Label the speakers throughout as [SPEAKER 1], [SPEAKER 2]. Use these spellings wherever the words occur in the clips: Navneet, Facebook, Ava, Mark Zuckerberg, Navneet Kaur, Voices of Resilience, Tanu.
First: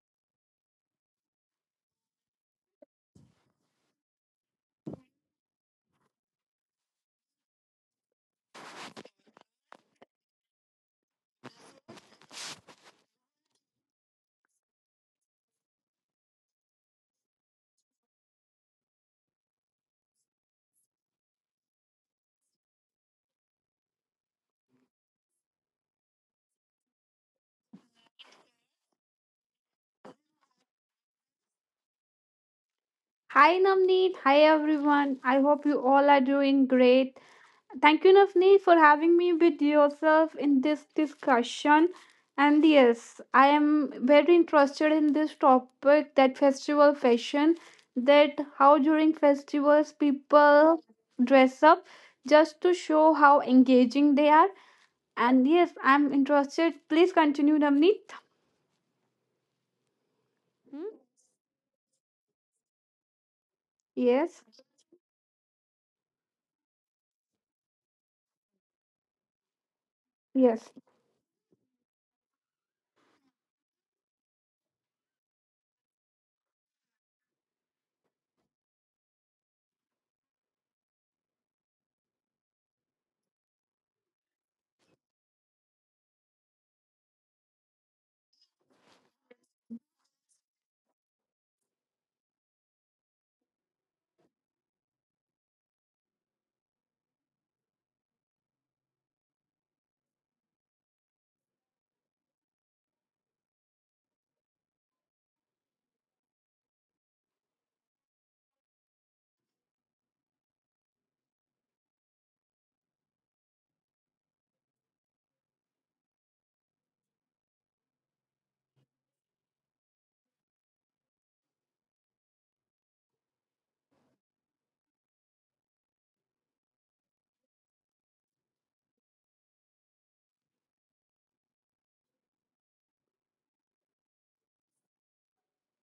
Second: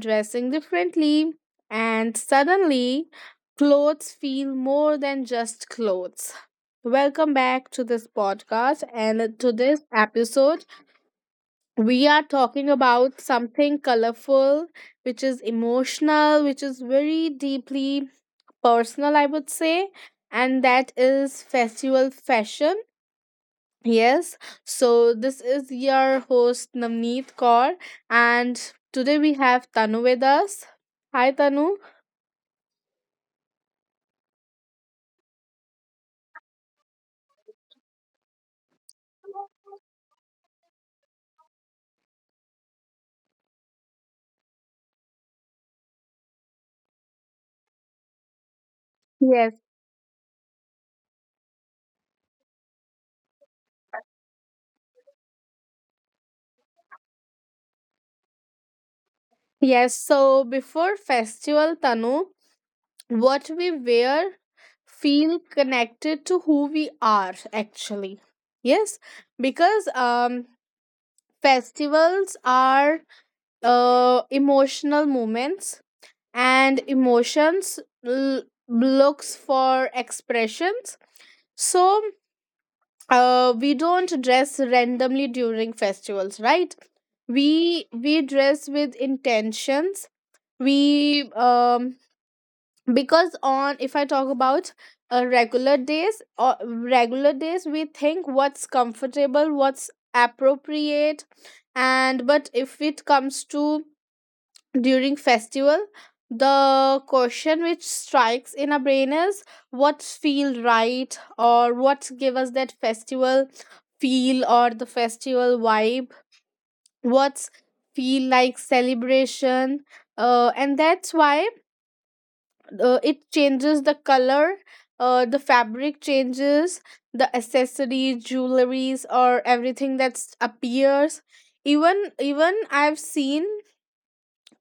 [SPEAKER 1] dressing differently, and suddenly, clothes feel more than just clothes. Welcome back to this podcast and to this episode. We are talking about something colorful, which is emotional, which is very deeply personal, I would say, and that is festival fashion. Yes, so this is your host Navneet Kaur, and today we have Tanu with us. Hi, Tanu.
[SPEAKER 2] Hi Navneet, hi everyone. I hope you all are doing great. Thank you Navneet for having me with yourself in this discussion. And yes, I am very interested in this topic that festival fashion, that how during festivals
[SPEAKER 1] Yes,
[SPEAKER 2] people dress up just to show how engaging they are. And yes, I'm interested. Please continue Navneet.
[SPEAKER 1] yes.
[SPEAKER 2] Hmm?
[SPEAKER 1] So before festival, Tanu,
[SPEAKER 2] Yes,
[SPEAKER 1] what we wear feel connected to who we are actually. Yes,
[SPEAKER 2] yes.
[SPEAKER 1] because festivals are emotional moments and emotions looks for expressions. So we don't dress randomly during festivals, right? We dress with intentions. We Because on if I talk about regular days, or regular days, we think what's comfortable, what's appropriate. And but if it comes to during festival, the question which strikes in our brain is what feel right, or what give us that festival feel or the festival vibe, what's feel like celebration. And that's why it changes the color, the fabric changes, the accessories, jewelries, or everything that's appears. Even I've seen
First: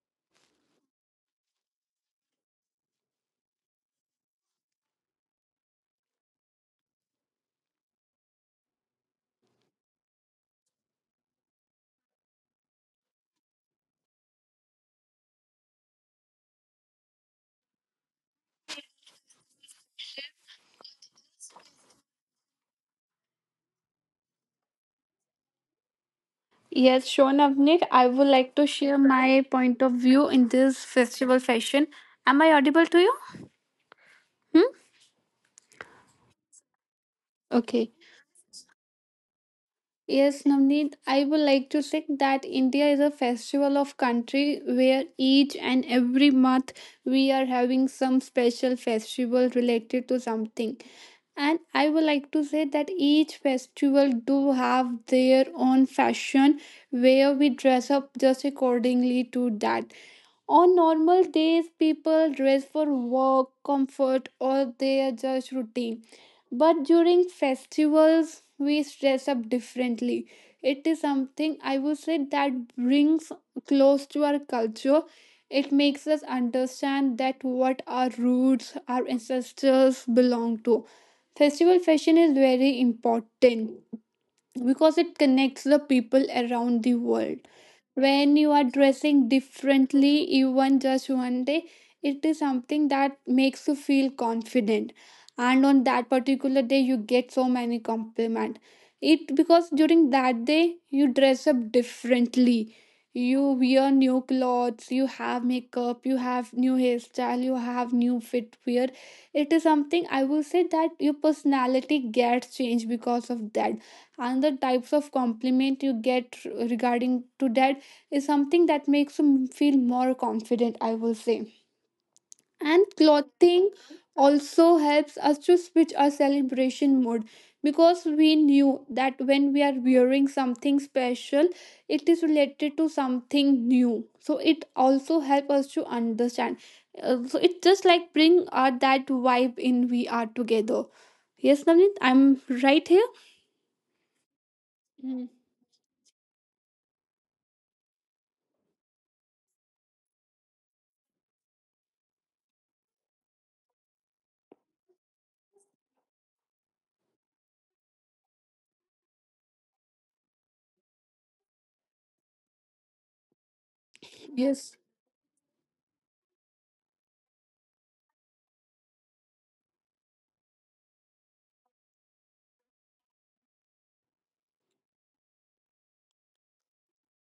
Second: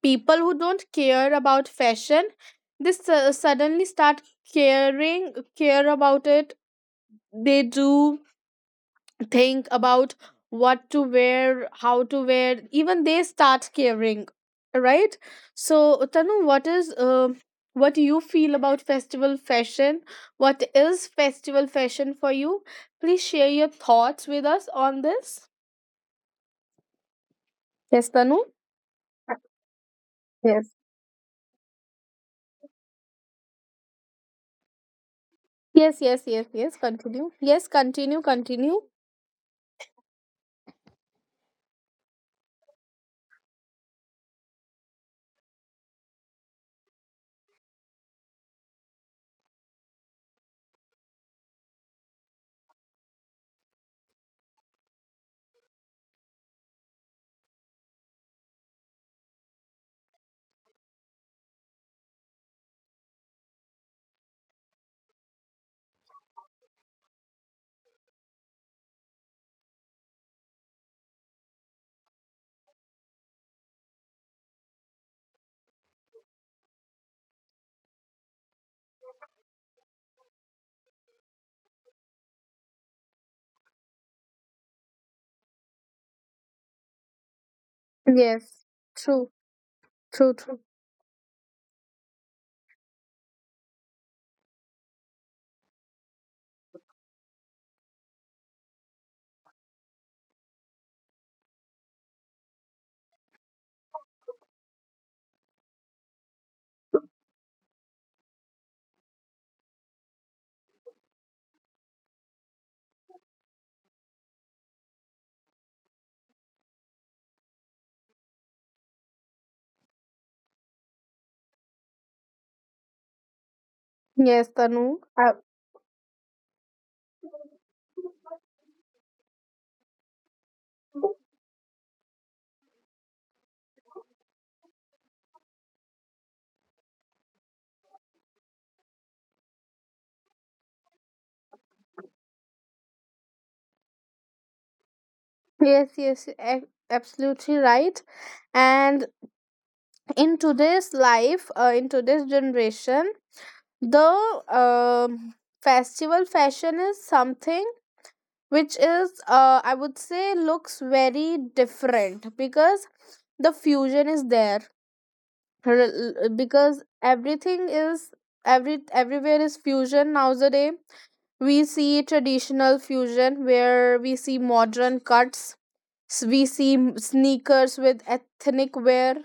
[SPEAKER 1] people who don't care about fashion, they suddenly start caring care about it. They do think about what to wear, how to wear, even they start caring, right? So Tanu, what is what do you feel about festival fashion? What is festival fashion for you? Please share your thoughts with us on this.
[SPEAKER 2] Yes, sure, Navneet.
[SPEAKER 1] Yes,
[SPEAKER 2] I
[SPEAKER 1] Tanu.
[SPEAKER 2] would like to share my point of view in
[SPEAKER 1] yes
[SPEAKER 2] this festival fashion. Am I audible to you? Hmm?
[SPEAKER 1] yes yes yes yes Continue, yes,
[SPEAKER 2] Okay.
[SPEAKER 1] continue, continue.
[SPEAKER 2] Yes, Navneet, I would like to say that India is a festival of country where each and every month we are having some special festival related to something. And I would like to say that each festival do have their own fashion where we dress up just accordingly to that. On normal days, people dress for work, comfort, or their just routine. But during festivals, we dress up differently. It is something I would say that brings close to our culture. It makes us understand that what our roots, our ancestors belong to. Festival fashion is very important because it connects the people around the world.
[SPEAKER 1] Yes,
[SPEAKER 2] When
[SPEAKER 1] true,
[SPEAKER 2] you are dressing
[SPEAKER 1] true, true.
[SPEAKER 2] differently, even just one day, it is something that makes you feel confident. And on that particular day, you get so many compliment. It because during that day you dress up differently. You wear new clothes, you have makeup, you have new hairstyle, you have new footwear. It is something I will say that your personality gets changed because of that another types of compliment you get regarding to that is something that makes you feel more confident I will say. And
[SPEAKER 1] Yes, Tanu.
[SPEAKER 2] clothing also helps us to switch our celebration mode because we knew that when we are wearing something special it is related to something new, so it also helps us to understand. So it just like bring our that vibe in we are together. Yes Navneet, I'm right here.
[SPEAKER 1] Yes, yes,
[SPEAKER 2] Mm.
[SPEAKER 1] absolutely right. And in today's life, in today's generation, the um festival fashion is something which is, I would say, looks very different because the fusion is there.
[SPEAKER 2] Yes,
[SPEAKER 1] Because everything is, everywhere is fusion nowadays. We see traditional fusion, where we see modern cuts. We see sneakers with ethnic wear,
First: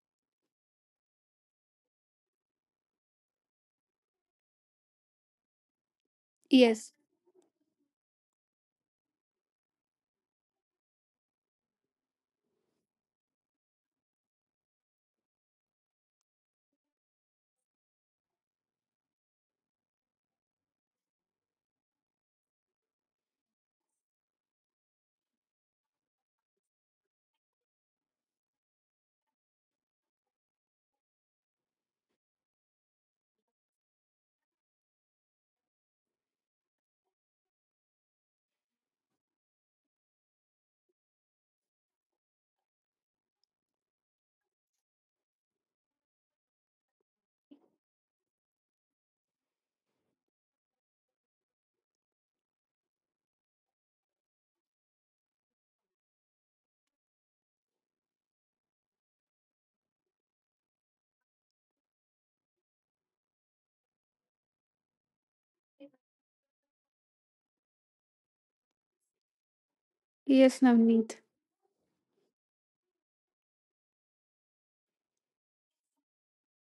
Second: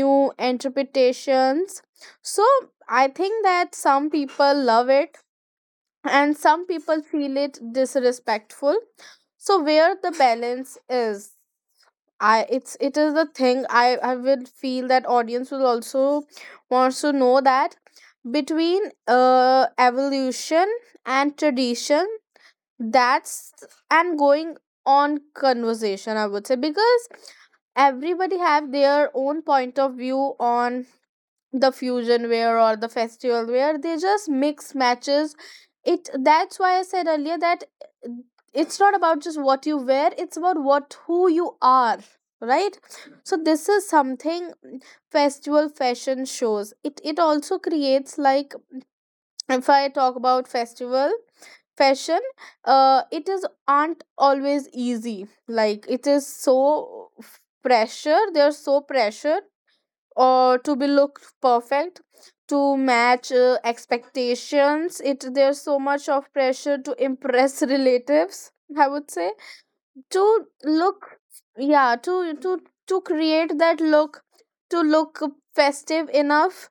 [SPEAKER 1] new interpretations. So I think that some people love it and some
[SPEAKER 2] yes.
[SPEAKER 1] people feel it disrespectful. So where the balance is, I, it is the thing I will feel that audience will also wants to know that, between evolution and tradition. That's and going on conversation, I would say, because everybody have their own point of view on the fusion wear or the festival wear. They just mix matches it. That's why I said earlier that it's not about just what you wear, it's about what who you are, right? So this is something festival fashion shows. It also creates, like, if I talk about festival fashion, it is aren't always easy. Like, it is so pressure, they're so pressure or to be look perfect, to match expectations. It There's so much of pressure to impress relatives, I would say, to
[SPEAKER 2] Yes,
[SPEAKER 1] look,
[SPEAKER 2] Navneet.
[SPEAKER 1] yeah, to create that look, to look festive enough.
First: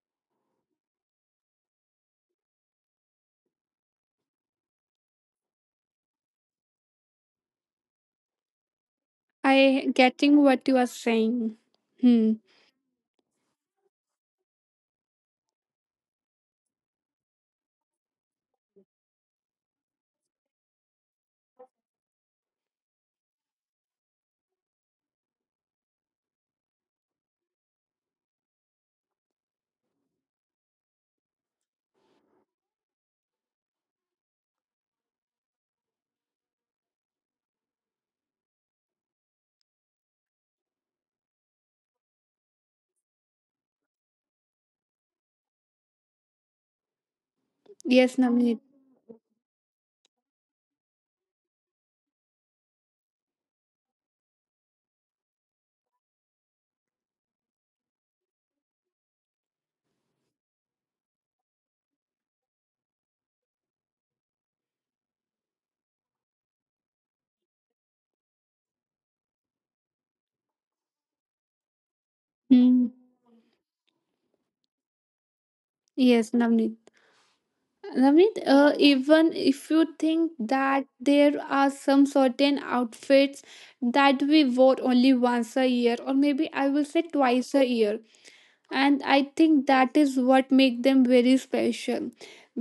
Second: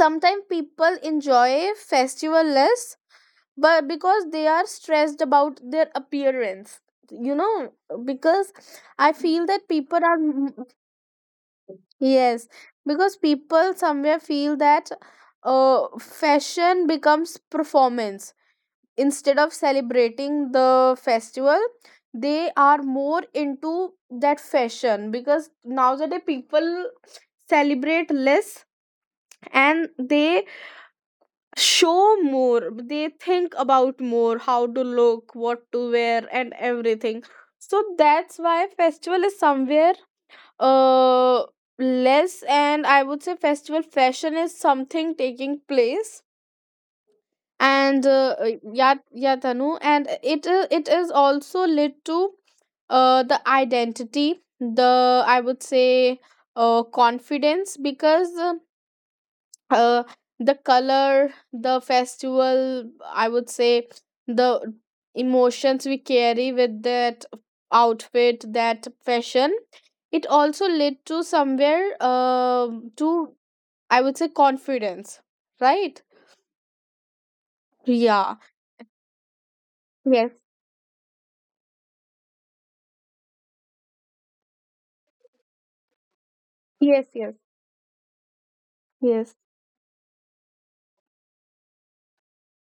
[SPEAKER 1] Sometimes people enjoy festival less, but because they are stressed about their appearance, you know, because I feel that
[SPEAKER 2] I
[SPEAKER 1] people are
[SPEAKER 2] getting what you are saying. Hmm.
[SPEAKER 1] Yes, because people somewhere feel that fashion becomes performance. Instead of celebrating the festival, they are more into that fashion, because nowadays people celebrate less and they show more. They think about more how to look, what to wear, and everything. So that's why festival is somewhere uh less, and I would say festival fashion is something taking place. And
[SPEAKER 2] Yes, Navneet.
[SPEAKER 1] yeah, yeah, Tanu, and it is also led to the identity, the, I would say, confidence, because uh, the color, the festival, I would say, the emotions we carry with that outfit, that fashion, it also led to somewhere
[SPEAKER 2] Hmm.
[SPEAKER 1] to, I would say, confidence, right?
[SPEAKER 2] Yes, Navneet.
[SPEAKER 1] Yeah.
[SPEAKER 2] Navneet, even if you
[SPEAKER 1] Yes,
[SPEAKER 2] think that there are some certain outfits that we vote only once a year, or maybe I will
[SPEAKER 1] yes,
[SPEAKER 2] say
[SPEAKER 1] yes,
[SPEAKER 2] twice a year, and I
[SPEAKER 1] yes.
[SPEAKER 2] think that is what make them very special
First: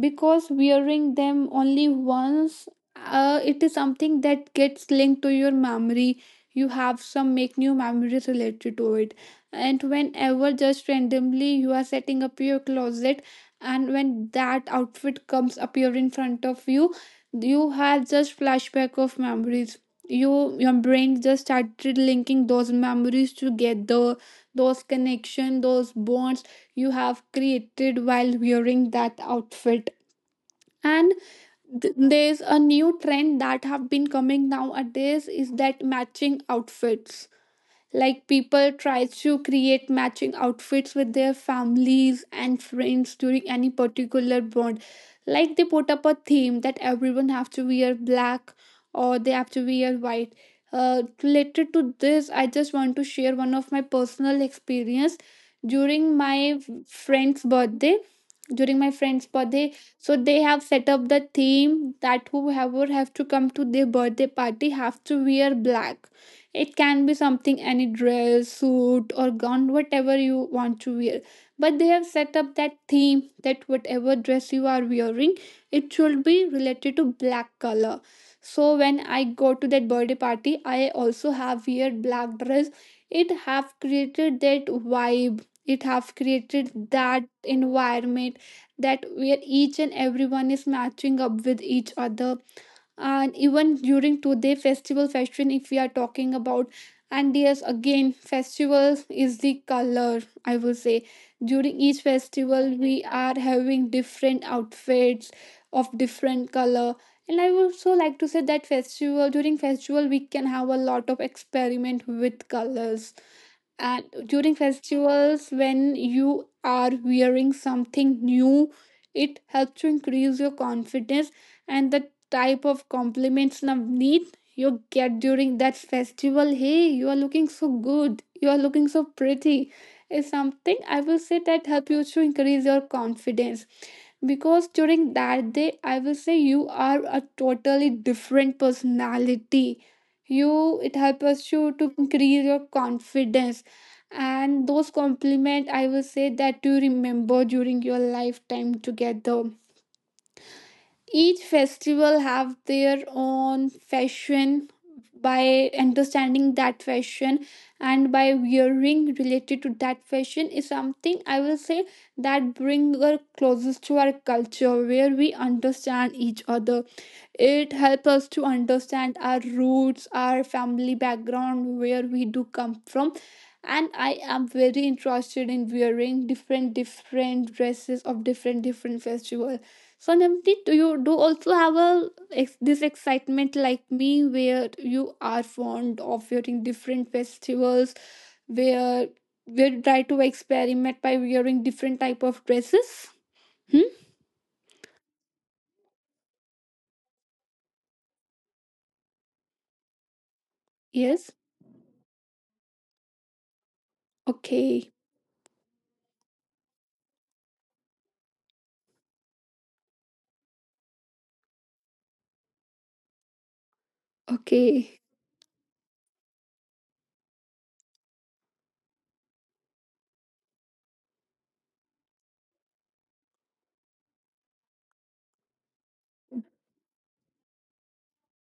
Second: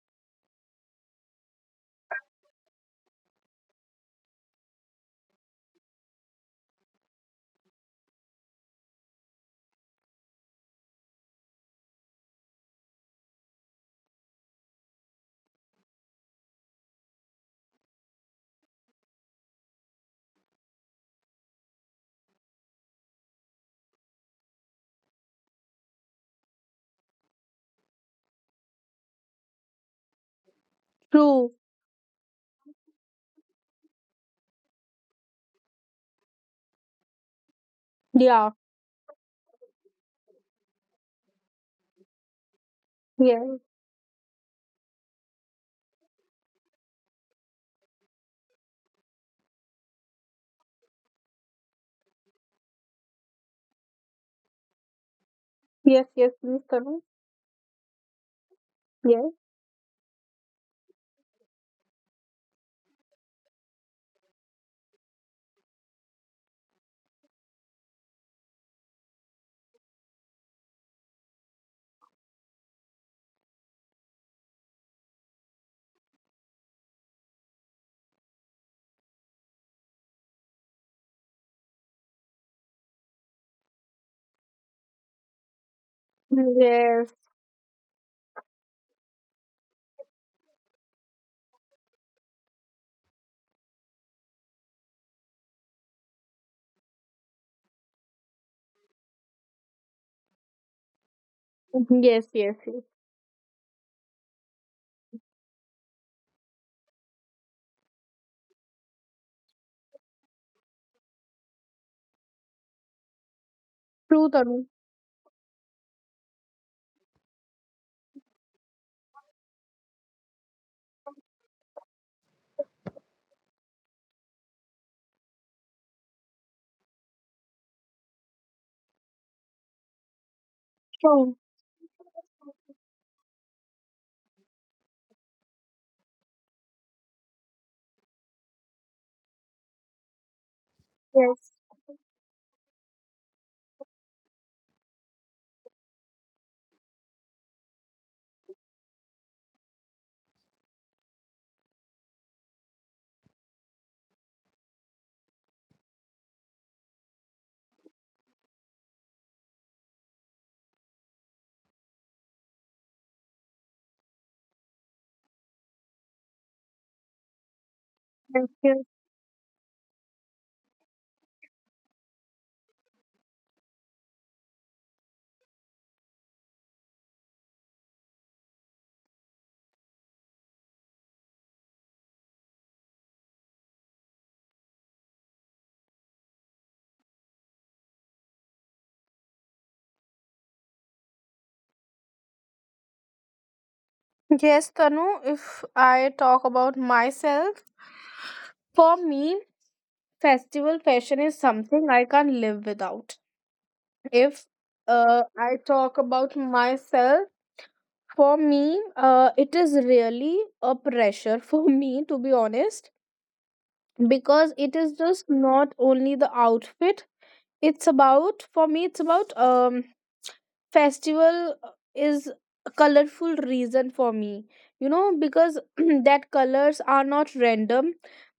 [SPEAKER 2] because wearing them only once, it is something that gets linked to your memory. You have some make new memories related to it, and whenever just randomly you are setting up your closet and when that outfit comes appear in front of you, you have just flashback of memories. You your brain just started linking those memories together, those connection those bonds you have created while wearing that outfit. And
[SPEAKER 1] True.
[SPEAKER 2] there's a new trend that have been coming nowadays is that matching outfits, like
[SPEAKER 1] Yeah,
[SPEAKER 2] people try to create matching outfits with their families and friends during
[SPEAKER 1] yes,
[SPEAKER 2] any particular bond. Like they put up a theme that everyone have to wear black or they have to wear white. Related to this, I just want to share one of my personal experience
[SPEAKER 1] yes,
[SPEAKER 2] during
[SPEAKER 1] yes, please,
[SPEAKER 2] my
[SPEAKER 1] Tanu.
[SPEAKER 2] friend's birthday. During my friend's
[SPEAKER 1] Yes,
[SPEAKER 2] birthday, so they have set up the theme that whoever have to come to their birthday party have to wear black. It can be something any dress, suit, or gown, whatever you want to wear. But they have set up that theme that whatever dress you are wearing, it should be related to black color. So when I go to that birthday party, I also have wear black dress. It have created that vibe. It have created
[SPEAKER 1] yes,
[SPEAKER 2] that environment that where each and everyone is matching up with each other. And even during today festival fashion if we are talking about, and yes again festival is the color I will say. During each
[SPEAKER 1] yes, yes,
[SPEAKER 2] festival
[SPEAKER 1] yes.
[SPEAKER 2] we are having different outfits of different color, and I would also like to say that festival during festival we can have a lot of experiment with colors. And
[SPEAKER 1] True,
[SPEAKER 2] during
[SPEAKER 1] Tanu.
[SPEAKER 2] festivals when you are wearing something new, it helps to increase your confidence and the type of compliments and need you get during that festival. Hey, you are looking so good. You are looking so pretty. Is something I will
[SPEAKER 1] True.
[SPEAKER 2] say that help you to increase your confidence because during that day I will say you are a totally different personality. You it helps
[SPEAKER 1] Yes,
[SPEAKER 2] us you to increase your confidence, and those compliment I will say that you remember during your lifetime together. Each festival have their own fashion. By understanding that fashion and by wearing related to that fashion is something I will say that bring us closest to our culture where we understand each other. It helps us
[SPEAKER 1] yes,
[SPEAKER 2] to
[SPEAKER 1] yes.
[SPEAKER 2] understand our roots, our family background, where we do come from. And I am very interested in wearing different different dresses of different different festival. So Namdi, do you do also have a this excitement like me where you are fond of wearing different festivals where we try to experiment by wearing different type of dresses? Hmm?
[SPEAKER 1] Yes, Tanu, if I talk about myself, for me festival fashion
[SPEAKER 2] Yes.
[SPEAKER 1] is something I can't live without. If
[SPEAKER 2] Okay.
[SPEAKER 1] I talk about myself, for me, it is really a pressure for me, to be honest, because it
[SPEAKER 2] Okay.
[SPEAKER 1] is just not only the outfit. It's about, for me, it's about festival is a colorful reason for me, you know, because that colors are not random,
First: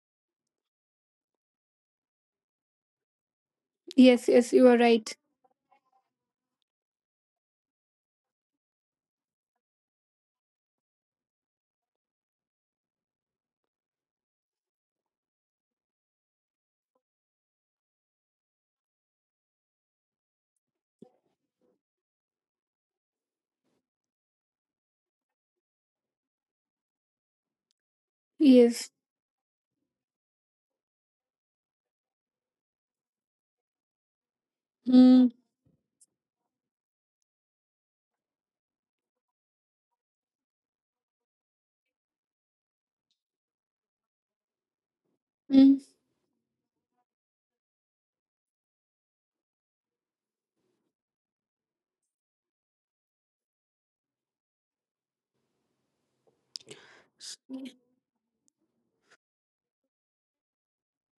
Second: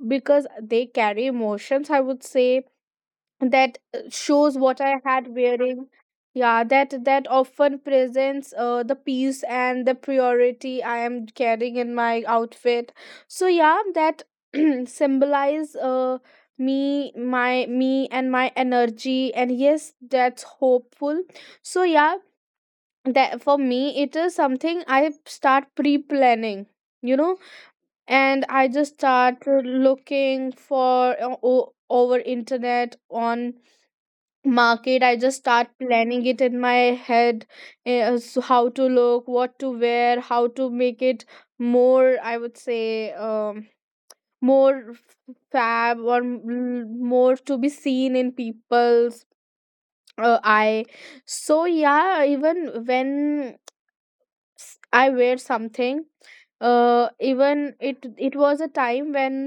[SPEAKER 1] because they carry emotions, I would say, that
[SPEAKER 2] Yes,
[SPEAKER 1] shows
[SPEAKER 2] yes, you
[SPEAKER 1] what
[SPEAKER 2] are
[SPEAKER 1] I
[SPEAKER 2] right.
[SPEAKER 1] had wearing. Yeah, that often presents the peace and the priority I am carrying in my outfit. So yeah, that symbolize me, my me and my energy, and yes, that's hopeful. So yeah, that for me it is something I start pre-planning. You know, and I just
[SPEAKER 2] Yes.
[SPEAKER 1] start looking for, over internet, on market. I just
[SPEAKER 2] Mm,
[SPEAKER 1] start planning it in my head. So how to look, what to wear, how to make it more, I would say, more
[SPEAKER 2] mm.
[SPEAKER 1] fab, or more to be seen in people's eye. So yeah, even when I wear something, even it was a time when,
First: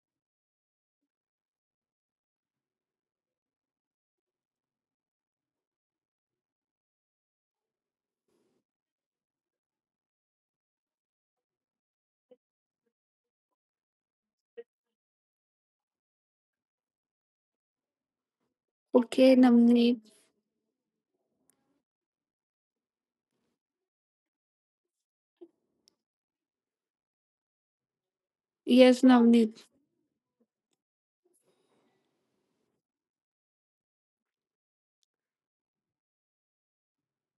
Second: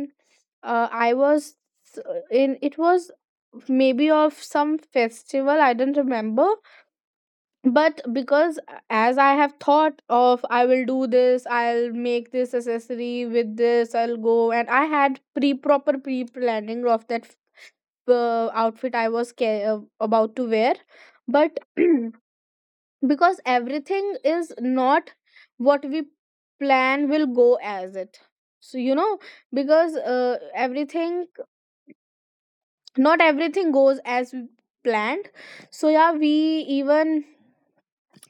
[SPEAKER 1] I was, in it was maybe of some festival, I don't remember, but because, as I have thought of, I will do this, I'll make this accessory with this, I'll go, and I had pre planning of that outfit I was
[SPEAKER 2] Okay,
[SPEAKER 1] about
[SPEAKER 2] Navneet.
[SPEAKER 1] to wear. But because everything is not what we plan will go as it, so you know,
[SPEAKER 2] Yes,
[SPEAKER 1] because
[SPEAKER 2] Navneet.
[SPEAKER 1] everything, not everything goes as we planned. So yeah, we even,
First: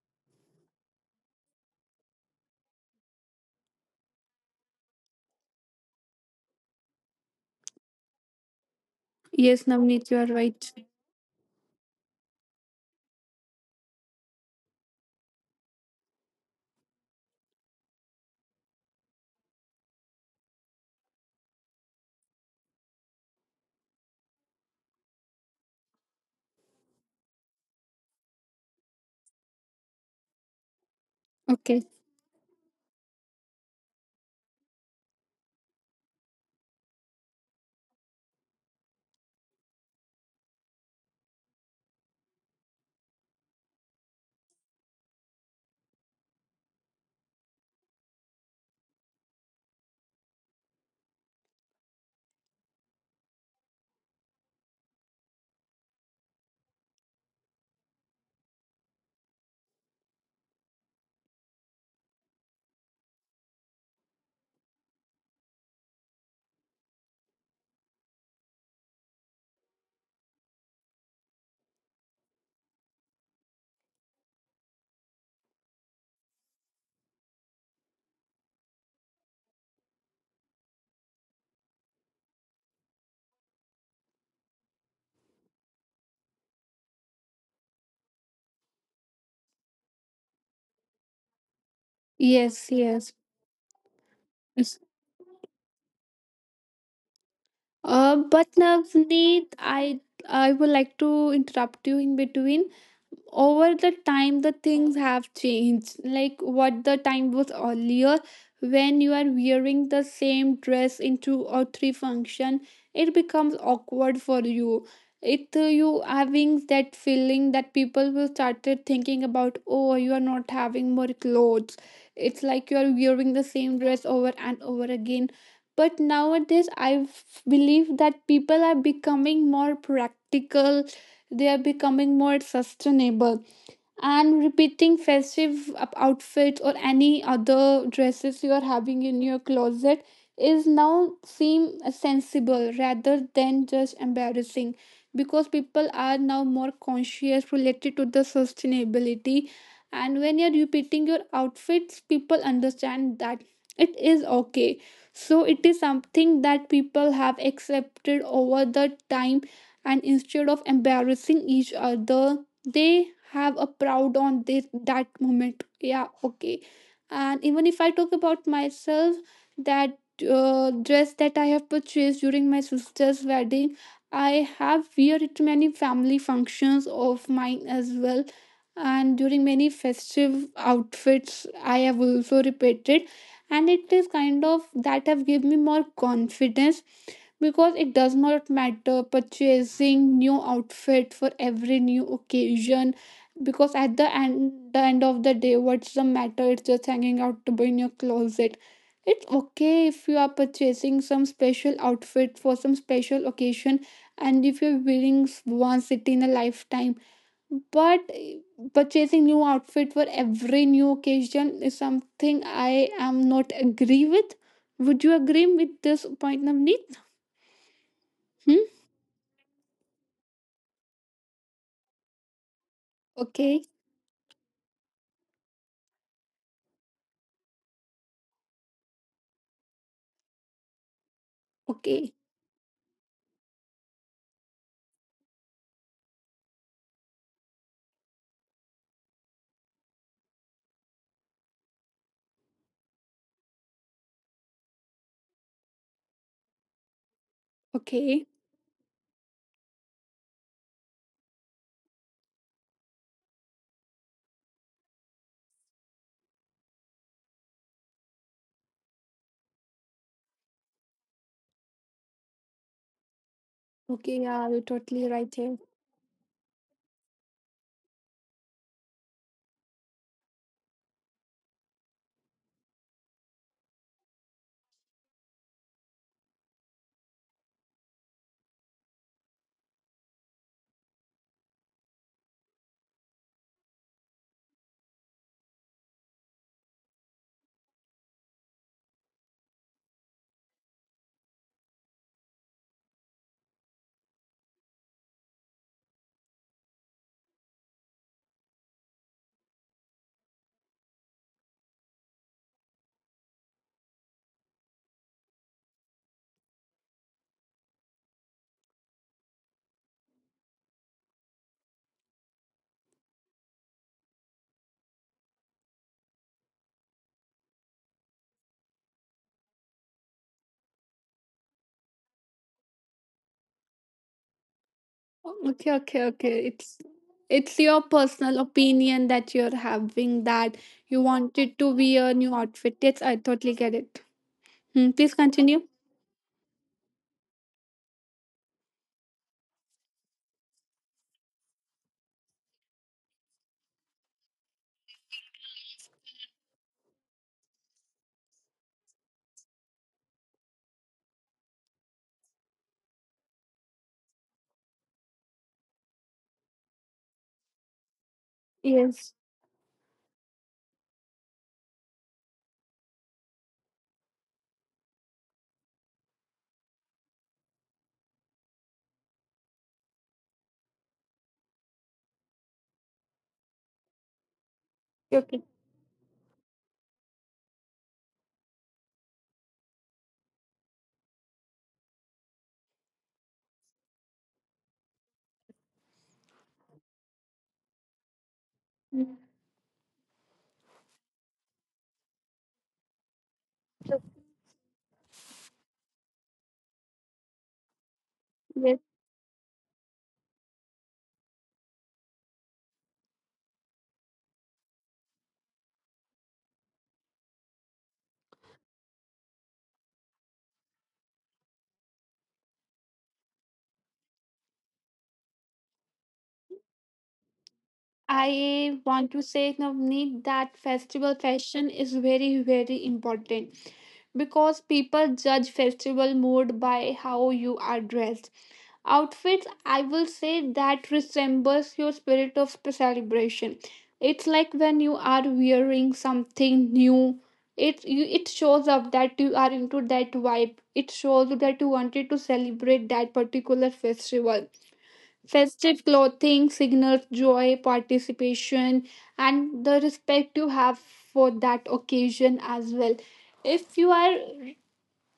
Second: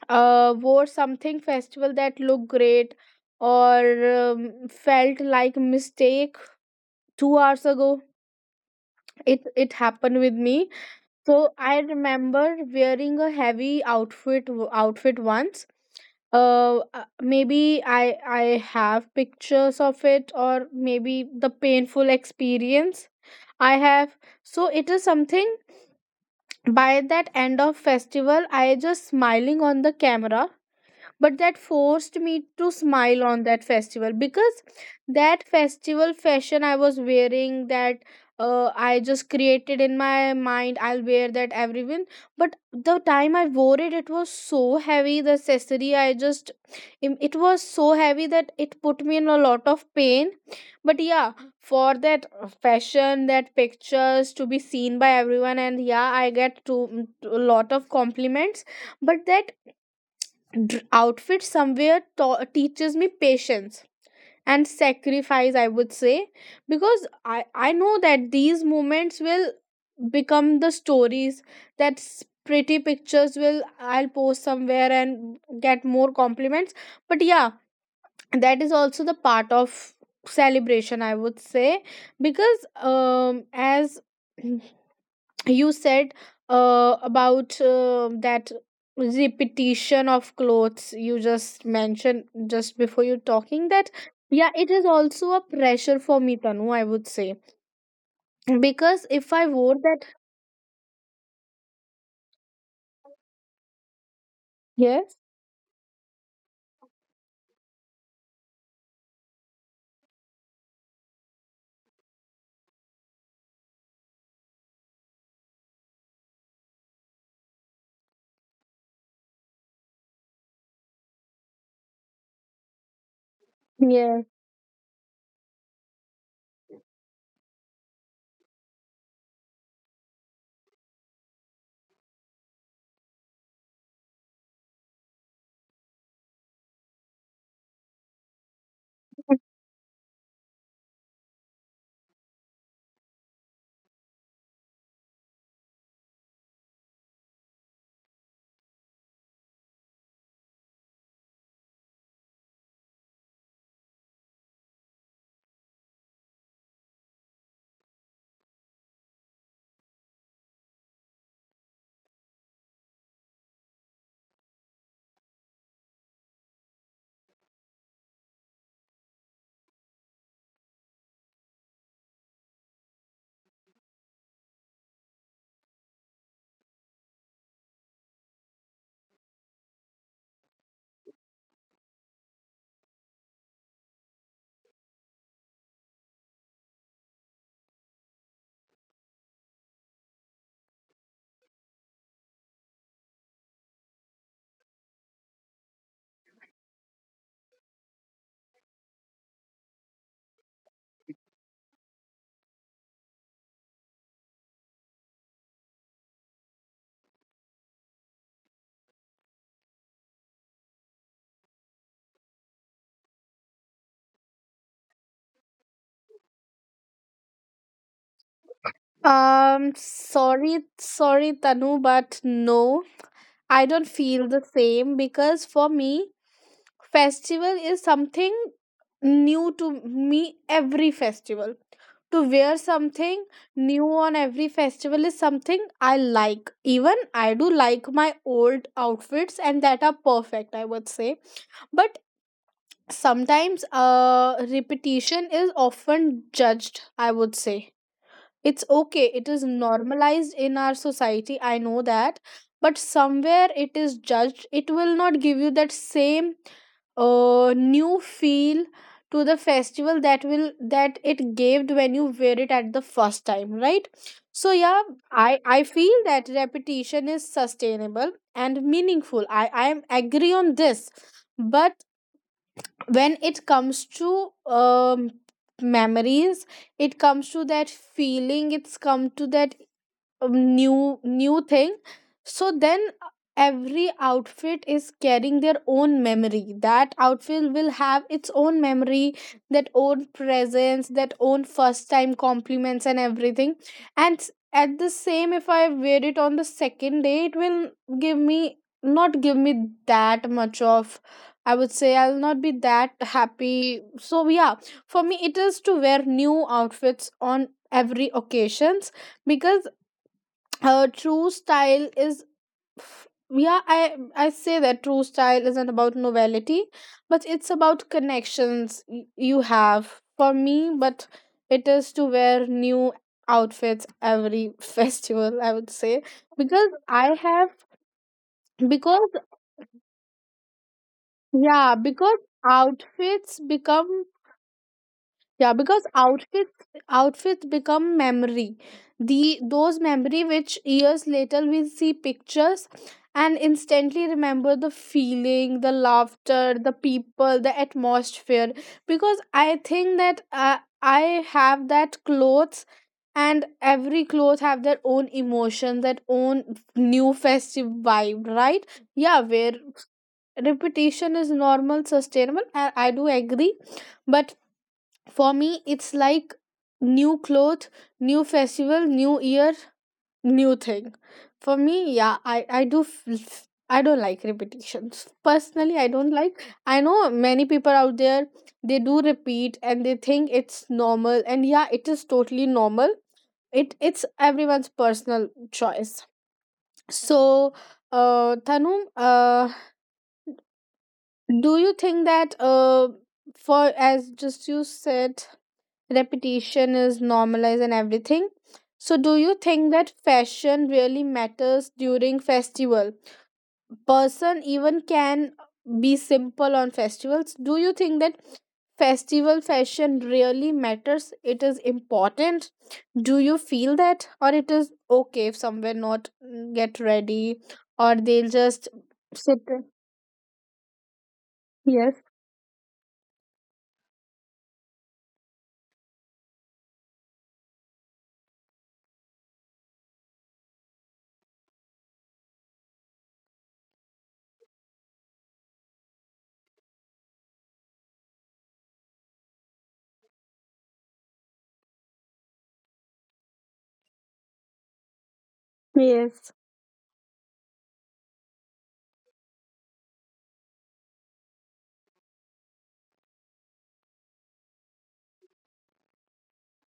[SPEAKER 1] wore something festival that looked great, or felt like mistake 2 hours ago. It
[SPEAKER 2] Yes,
[SPEAKER 1] happened
[SPEAKER 2] Navneet,
[SPEAKER 1] with
[SPEAKER 2] you are
[SPEAKER 1] me.
[SPEAKER 2] right.
[SPEAKER 1] So I remember wearing a heavy outfit once, uh uh, maybe I have pictures of it, or maybe the painful experience I have. So it is something, by that end of festival I just smiling on the camera, but that forced me
[SPEAKER 2] Okay.
[SPEAKER 1] to smile on that festival. Because that festival fashion I was wearing, that, I just created in my mind, I'll wear that, everyone. But the time I wore it, it was so heavy, the accessory. It was so heavy that it put me in a lot of pain. But yeah, for that fashion, that pictures to be seen by everyone, and yeah, I get to, to a lot of compliments. But that outfit somewhere teaches me patience and sacrifice, I would say, because I know that these moments will become the stories, that pretty pictures will, I'll post somewhere and get more compliments. But yeah, that is also the part of celebration, I would say. Because as you said, about that repetition of clothes you just mentioned just before you talking
[SPEAKER 2] Yes,
[SPEAKER 1] that.
[SPEAKER 2] yes.
[SPEAKER 1] Yeah, it is also a
[SPEAKER 2] Yes.
[SPEAKER 1] pressure for me, Tanu, I would say, because if I
[SPEAKER 2] But
[SPEAKER 1] wore that,
[SPEAKER 2] Navneet, I would like to interrupt you in between. Over the
[SPEAKER 1] yes
[SPEAKER 2] time the things have changed, like what the time was earlier when you are wearing the same dress in two or three function, it becomes awkward for you. It, you having that feeling that people will started thinking about, oh you are not having more clothes, it's like you are
[SPEAKER 1] yes.
[SPEAKER 2] wearing the same dress over and over again. But nowadays I believe that people are becoming more practical, they are becoming more sustainable, and repeating festive outfits or any other dresses you are having in your closet is now seem sensible rather than just embarrassing, because people are now more conscious related to the sustainability. And when you're repeating your outfits people understand that it is okay. So it is something that people have accepted over the time, and instead of embarrassing each other they have a proud on this that moment, yeah okay. And even if I talk about myself, that dress that I have purchased during my sister's wedding, I have wear it to many family functions of mine as well, and during many festive outfits I have also repeated. And it is kind of that have given me more confidence because it does not matter purchasing new outfit for every new occasion, because at the end of the day what's the matter, it's just hanging out to in your closet. It's okay if you are purchasing some special outfit for some special occasion, and if you're wearing once it in a lifetime. But purchasing new outfit for every new occasion is something I am not agree with. Would you agree with this point Navneet?
[SPEAKER 1] Sorry, sorry, Tanu, but no, I don't feel the
[SPEAKER 2] Okay,
[SPEAKER 1] same, because for me, festival is something new to me every festival. To wear something
[SPEAKER 2] okay,
[SPEAKER 1] new on every festival is something I like. Even I do like my old outfits, and that are perfect, I would say. But sometimes, repetition is often judged, I would say. It's okay, it is
[SPEAKER 2] okay,
[SPEAKER 1] normalized in our society, I know that, but somewhere it is judged. It will not give you that same new feel to the festival that will that it gave when you wear it at the first time, right? So yeah, i
[SPEAKER 2] okay.
[SPEAKER 1] i
[SPEAKER 2] Yeah,
[SPEAKER 1] feel
[SPEAKER 2] you're
[SPEAKER 1] that
[SPEAKER 2] totally right here.
[SPEAKER 1] repetition is sustainable and meaningful. I am agree on this. But when it comes to memories, it comes to that feeling, it's come to that new thing. So then, every outfit is carrying their own memory. That outfit will have its own memory, that own presence, that own first time compliments and everything. And at the same, if I wear it on the second day, it will give me, not give me that much of, I would say, I'll not be that happy. So yeah, for me it is to wear new outfits on every occasions. Because true style is, yeah, I say that true style isn't about novelty, but it's about connections you have, for me. But it is to wear new outfits every festival, I would say, because I
[SPEAKER 2] Okay,
[SPEAKER 1] have,
[SPEAKER 2] okay. It's
[SPEAKER 1] because,
[SPEAKER 2] your personal opinion that you're having
[SPEAKER 1] yeah,
[SPEAKER 2] that
[SPEAKER 1] because
[SPEAKER 2] you wanted to
[SPEAKER 1] outfits
[SPEAKER 2] wear a new
[SPEAKER 1] become,
[SPEAKER 2] outfit. Yes, I totally get it.
[SPEAKER 1] yeah, because
[SPEAKER 2] Hmm,
[SPEAKER 1] outfits
[SPEAKER 2] please continue.
[SPEAKER 1] outfits become memory. The those memory which years later we'll see pictures and instantly remember the feeling, the laughter, the people, the atmosphere. Because I think that, I have that clothes, and every clothes have their own emotion, that own new festive vibe, right? Yeah, where
[SPEAKER 2] Yes.
[SPEAKER 1] repetition is normal, sustainable. I do agree but for me, it's like new cloth, new festival, new year, new thing. For me, yeah, I don't like repetitions. Personally, I don't like. I
[SPEAKER 2] Okay.
[SPEAKER 1] know many people out there they do repeat and they think it's normal and yeah, it is totally normal. It's everyone's personal choice. So, Tanum,
[SPEAKER 2] Mm,
[SPEAKER 1] do you think that for as just you said
[SPEAKER 2] so-
[SPEAKER 1] repetition is normalized and everything, so do you think that
[SPEAKER 2] Yes.
[SPEAKER 1] fashion really matters during festival? Person even can be simple on festivals. Do you think that festival fashion really matters, it is important? Do you feel that, or it is okay if somewhere not get ready or they'll just sit there?
[SPEAKER 2] I want to say, Navneet,
[SPEAKER 1] Yes,
[SPEAKER 2] that festival fashion is very, very important because people judge festival mood by how you are dressed. Outfits I will say that resembles your spirit of the celebration. It's like when you are wearing something new, it you, it shows up that you are into that vibe, it shows you that you wanted to celebrate that particular festival.
[SPEAKER 1] yes,
[SPEAKER 2] Festive clothing signals joy participation and the respect you have for that occasion as well. If you are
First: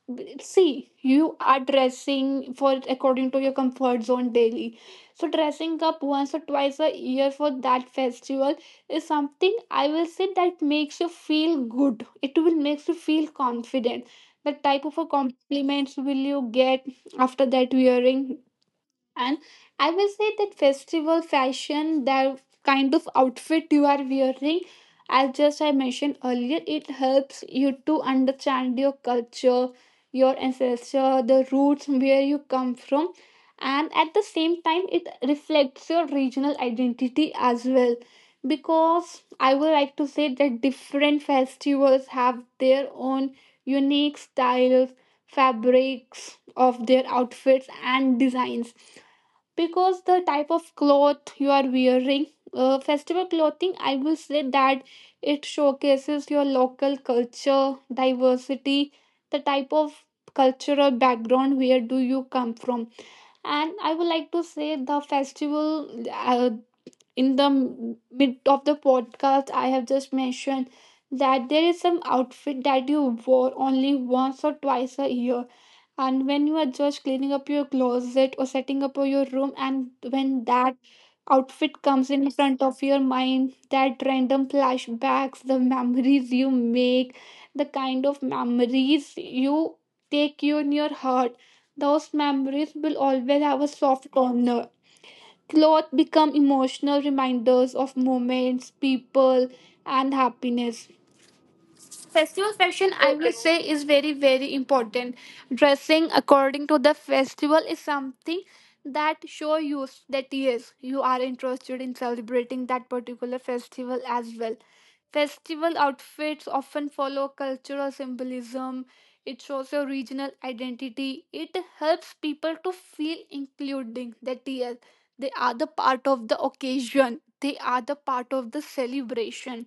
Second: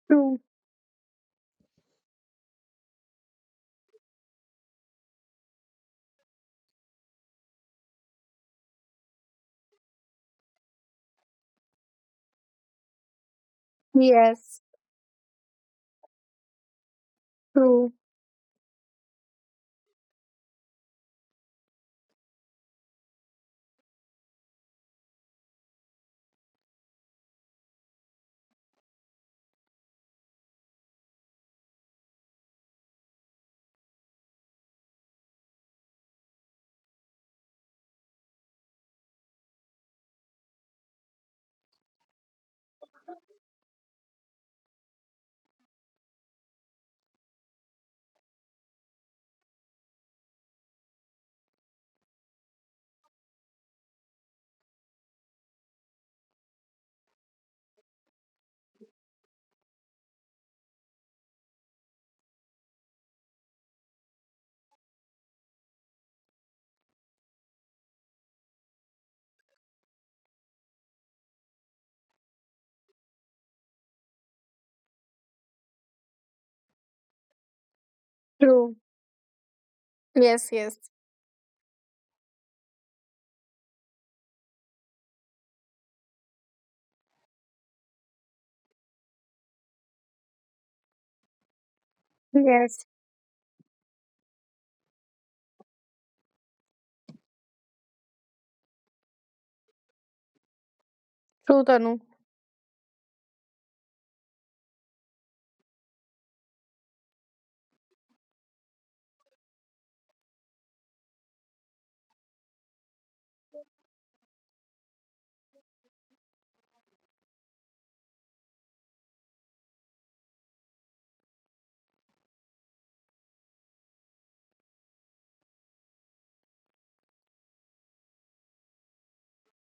[SPEAKER 1] true,
[SPEAKER 2] see you are dressing for according to your comfort zone daily, so dressing up once or twice a year for that festival is something I will say that makes you feel good, it will makes you feel confident. The
[SPEAKER 1] yes,
[SPEAKER 2] type of a compliments will you get after that
[SPEAKER 1] true,
[SPEAKER 2] wearing, and I will say that festival fashion, that kind of outfit you are wearing, as just I mentioned earlier, it helps you to understand your culture, your ancestor, the roots where you come from. And at the same time, it reflects your regional identity as well. Because I would like to say that different festivals have their own unique styles, fabrics of their outfits, and designs, because the type of cloth you are wearing, festival clothing I will say that it showcases your local culture diversity, the type of cultural background where do you come from. And I would like to say the festival, in the mid of the podcast I have just mentioned that there is some outfit that you wore only once or twice a year, and when you are just cleaning up your closet or setting up your
[SPEAKER 1] true,
[SPEAKER 2] room, and when that
[SPEAKER 1] yes, yes,
[SPEAKER 2] outfit comes in front of your mind, that random flashbacks, the memories you make, the kind of memories you take you in your heart, those memories will
[SPEAKER 1] yes.
[SPEAKER 2] always have a soft corner. Clothes become emotional reminders of moments, people, and happiness.
[SPEAKER 1] True, Tanu.
[SPEAKER 2] Fashion, I will say, is very, very important. Dressing according to the festival is something that show you that yes, you are interested in celebrating that particular festival as well. Festival outfits often follow cultural symbolism. It shows your regional identity. It helps people to feel including that yes, they are the part of the occasion. They are the part of the celebration.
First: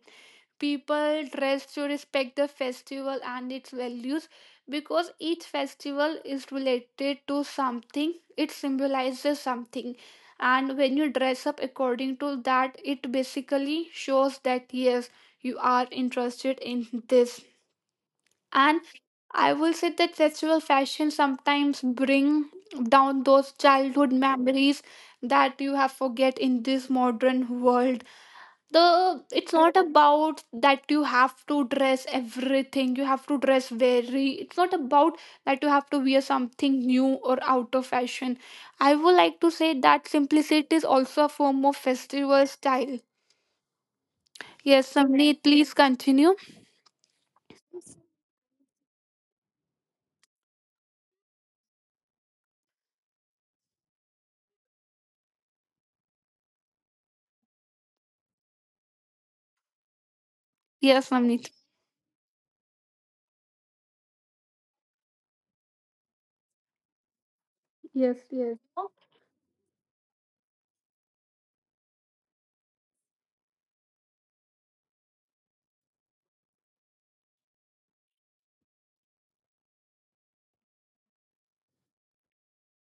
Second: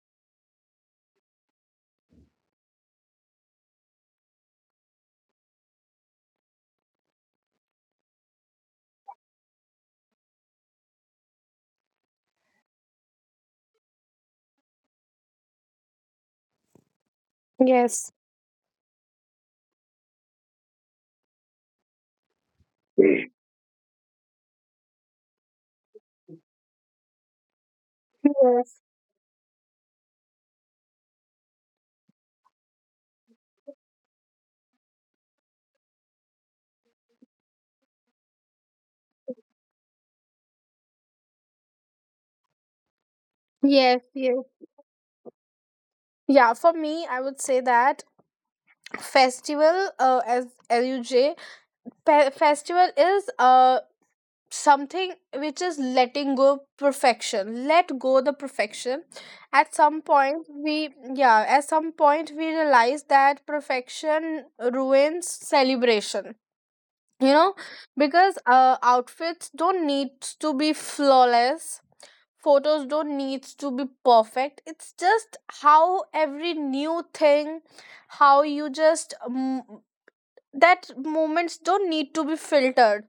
[SPEAKER 2] People dress to respect the festival and its values, because each festival is related to something, it symbolizes something, and when you dress up according to that it basically shows that yes you are interested in this.
[SPEAKER 1] Yes.
[SPEAKER 2] And I will say that festival fashion sometimes bring down those childhood memories that you have forget in this modern world.
[SPEAKER 1] Yes.
[SPEAKER 2] The it's not about that you have to dress everything you have to dress very, it's not about that you have to wear something new or out of fashion. I would like to say that simplicity is also a form of festival style.
[SPEAKER 1] Yes. Yes.
[SPEAKER 2] Yes Samneet, please continue.
[SPEAKER 1] Yeah, for me, I would say that festival, as LUJ, festival is something which is letting go perfection. Let go the perfection. At some point,
[SPEAKER 2] Yes
[SPEAKER 1] at
[SPEAKER 2] Samneet.
[SPEAKER 1] some point we realize that perfection ruins celebration. You know,
[SPEAKER 2] Yes,
[SPEAKER 1] because
[SPEAKER 2] yes. Oh,
[SPEAKER 1] outfits don't need to be flawless, photos don't needs to be perfect. It's just how every new thing, how you just that moments don't need to be filtered.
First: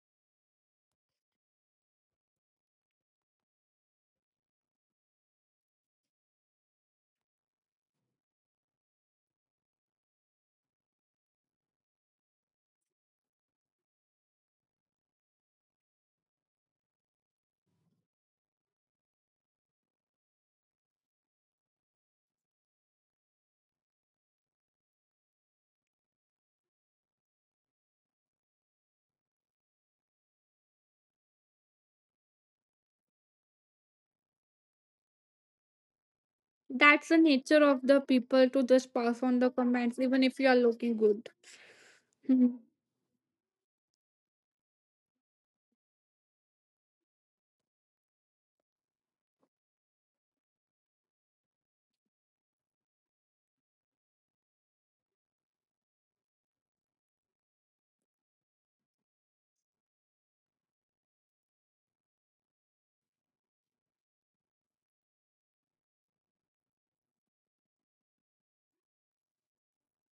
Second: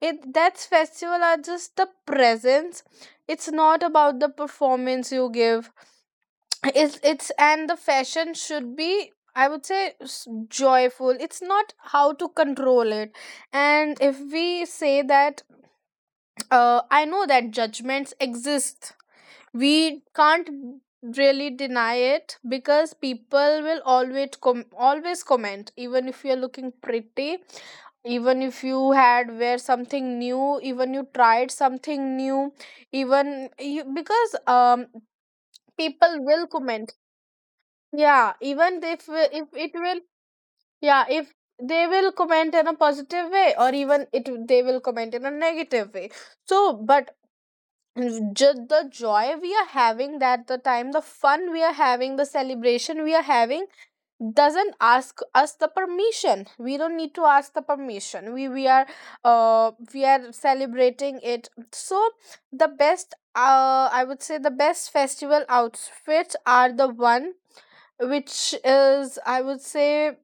[SPEAKER 1] It that's festival are just the presence, it's not about the performance you give. It's and the fashion should be, I would say joyful. It's not how to control it. And if we say that, I know that judgments exist, we can't really deny it, because people will always always comment even if you're looking pretty, even if you had wear something new, even you tried something new, because people will comment.
[SPEAKER 2] that's the nature of the
[SPEAKER 1] yeah
[SPEAKER 2] people to
[SPEAKER 1] even
[SPEAKER 2] just
[SPEAKER 1] if
[SPEAKER 2] pass on
[SPEAKER 1] if
[SPEAKER 2] the
[SPEAKER 1] it will
[SPEAKER 2] comments even if you are looking
[SPEAKER 1] yeah if
[SPEAKER 2] good.
[SPEAKER 1] they will comment in a positive way, or even it they will comment in a negative way. So, but just the joy we are having, that the time the fun we are having, the celebration we are having, doesn't ask us the permission. We don't need to ask the permission. We are we are celebrating it. So the best, I would say the best festival outfits are the one which is, I would say,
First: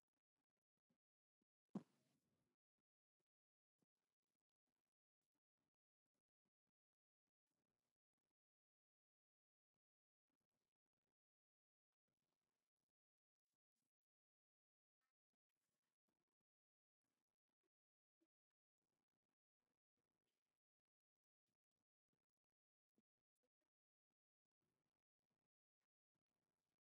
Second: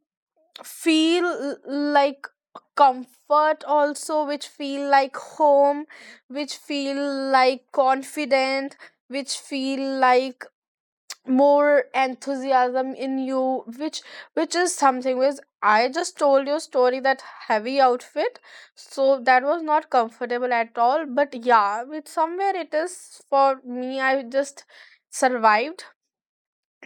[SPEAKER 1] feel like comfort also, which feel like home, which feel like confident, which feel like more enthusiasm in you, which is something which I just told you story, that heavy outfit. So that was not comfortable at all, but yeah, with somewhere it is, for me, I just survived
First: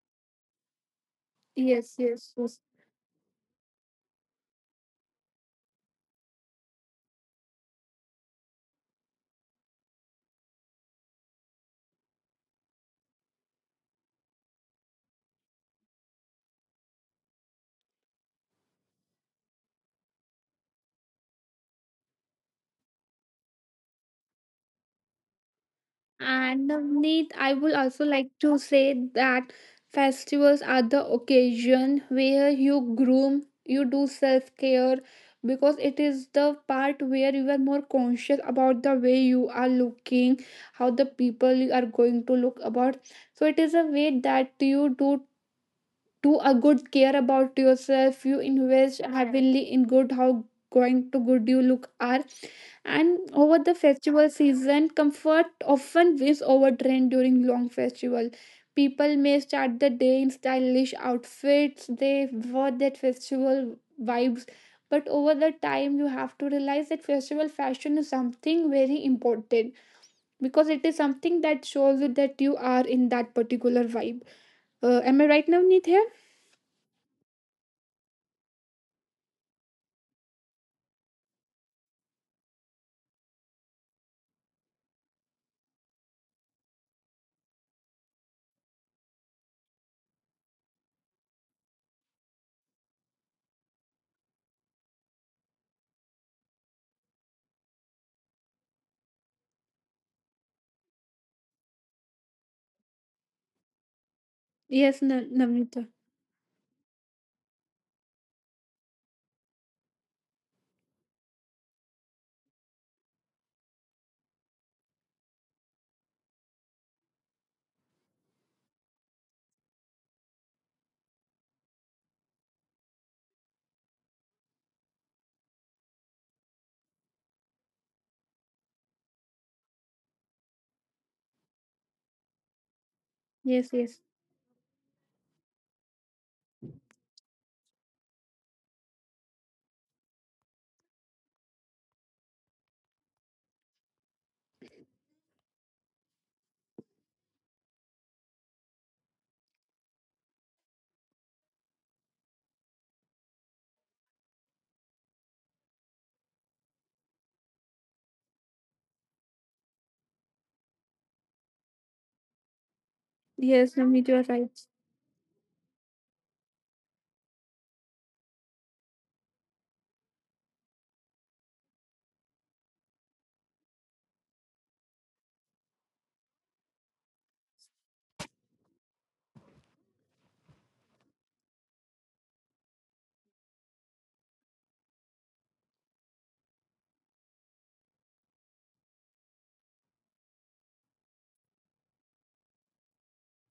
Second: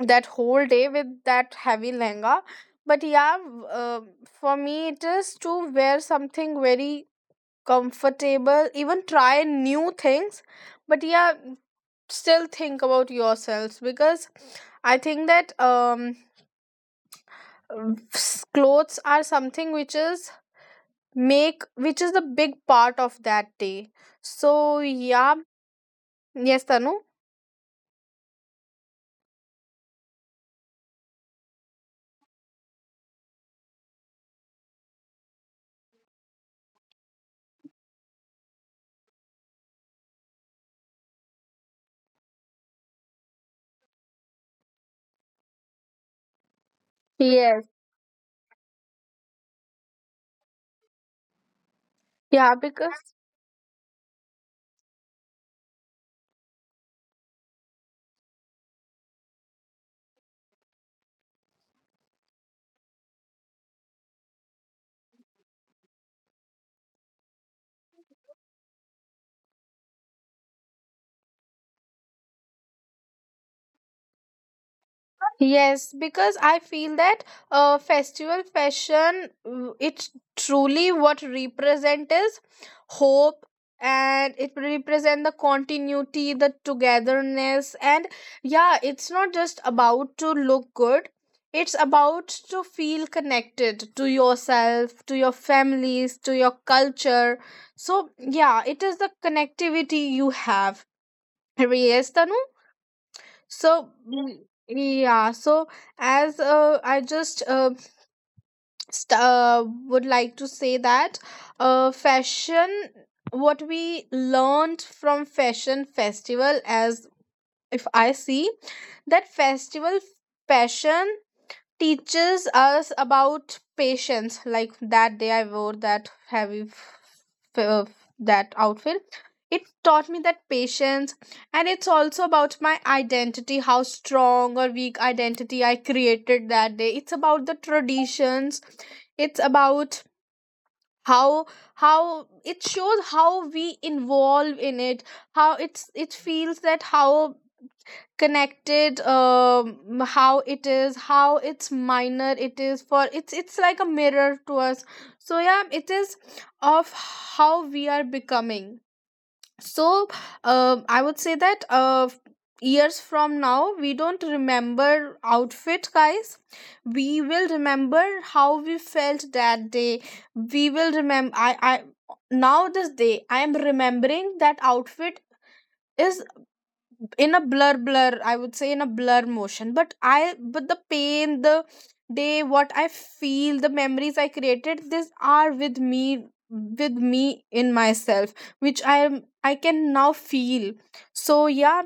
[SPEAKER 1] that whole day with that
[SPEAKER 2] Mhm. Yes,
[SPEAKER 1] heavy
[SPEAKER 2] yes
[SPEAKER 1] lehenga.
[SPEAKER 2] yes
[SPEAKER 1] But yeah, for me it is to wear something very comfortable, even try new things, but yeah, still think about yourselves. Because I think that clothes are something which is make, which is the big part of that day. So yeah. Yes,
[SPEAKER 2] And
[SPEAKER 1] Tanu.
[SPEAKER 2] Navneet, I would also like to say that festivals are the occasion where you groom, you do self care, because it is the part where you are more conscious about the way you are looking, how the people you are going to look about. So it is a way that you do do a good care about
[SPEAKER 1] Yes.
[SPEAKER 2] yourself. You invest heavily in good how going to good you look are.
[SPEAKER 1] Yeah, because.
[SPEAKER 2] And over the festival season, comfort often wins over trend during long festival. People may start the day in stylish outfits, they wear that festival vibes. But over the time, you have to realize that festival fashion is something very important because it is something that shows you that you are in that particular vibe. Am I right, Navneet
[SPEAKER 1] Yes,
[SPEAKER 2] here?
[SPEAKER 1] because I feel that, festival fashion, it truly what represent is hope, and it represent the continuity, the togetherness, and yeah, it's not just about to look good. It's about to feel connected to yourself, to your families, to your culture. So yeah, it is the connectivity you have. Yes, Tanu. So,
[SPEAKER 2] Yes,
[SPEAKER 1] yeah,
[SPEAKER 2] Navneet.
[SPEAKER 1] so as I would like to say that, fashion, what we learned from fashion festival, as if I see that festival fashion teaches us about patience. Like that day I wore that that outfit, it taught me that patience. And
[SPEAKER 2] Yes,
[SPEAKER 1] it's
[SPEAKER 2] yes.
[SPEAKER 1] also about my identity, how strong or weak identity I created that day. It's about the traditions, it's about how how it shows how we involve in it, how it's it feels that how connected, how it is, how it's minor it is for, it's like a mirror to us. So yeah, it is of how we are becoming. So, I would say
[SPEAKER 2] Yes,
[SPEAKER 1] that,
[SPEAKER 2] Navneet, you are right.
[SPEAKER 1] years from now we don't remember outfit, guys. We will remember how we felt that day. We will remember, I now this day I am remembering that outfit is in a blur, I would say in a blur motion, but I but the pain the day what I feel, the memories I created, these are with me, with me in myself, which I am, I can now feel. So yeah,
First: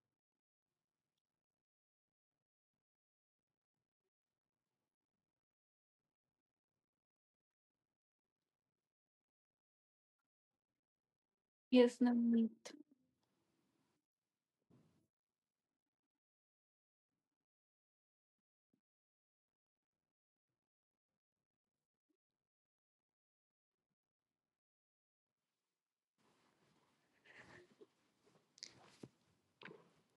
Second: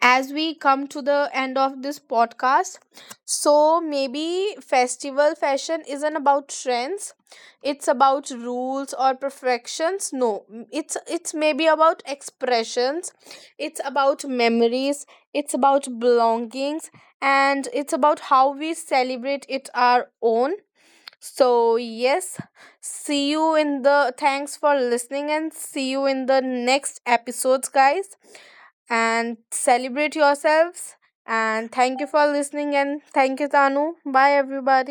[SPEAKER 1] as we come to the end of this podcast, so maybe festival fashion isn't about trends, it's about rules or perfections. No m- It's maybe about
[SPEAKER 2] Yes, Navneet.
[SPEAKER 1] expressions, it's about memories, it's about belongings, and it's about how we celebrate it our own. So, yes, see you in the thanks for listening and see you in the next episodes, guys. And celebrate yourselves. And thank you for listening, and thank you, Tanu. Bye, everybody.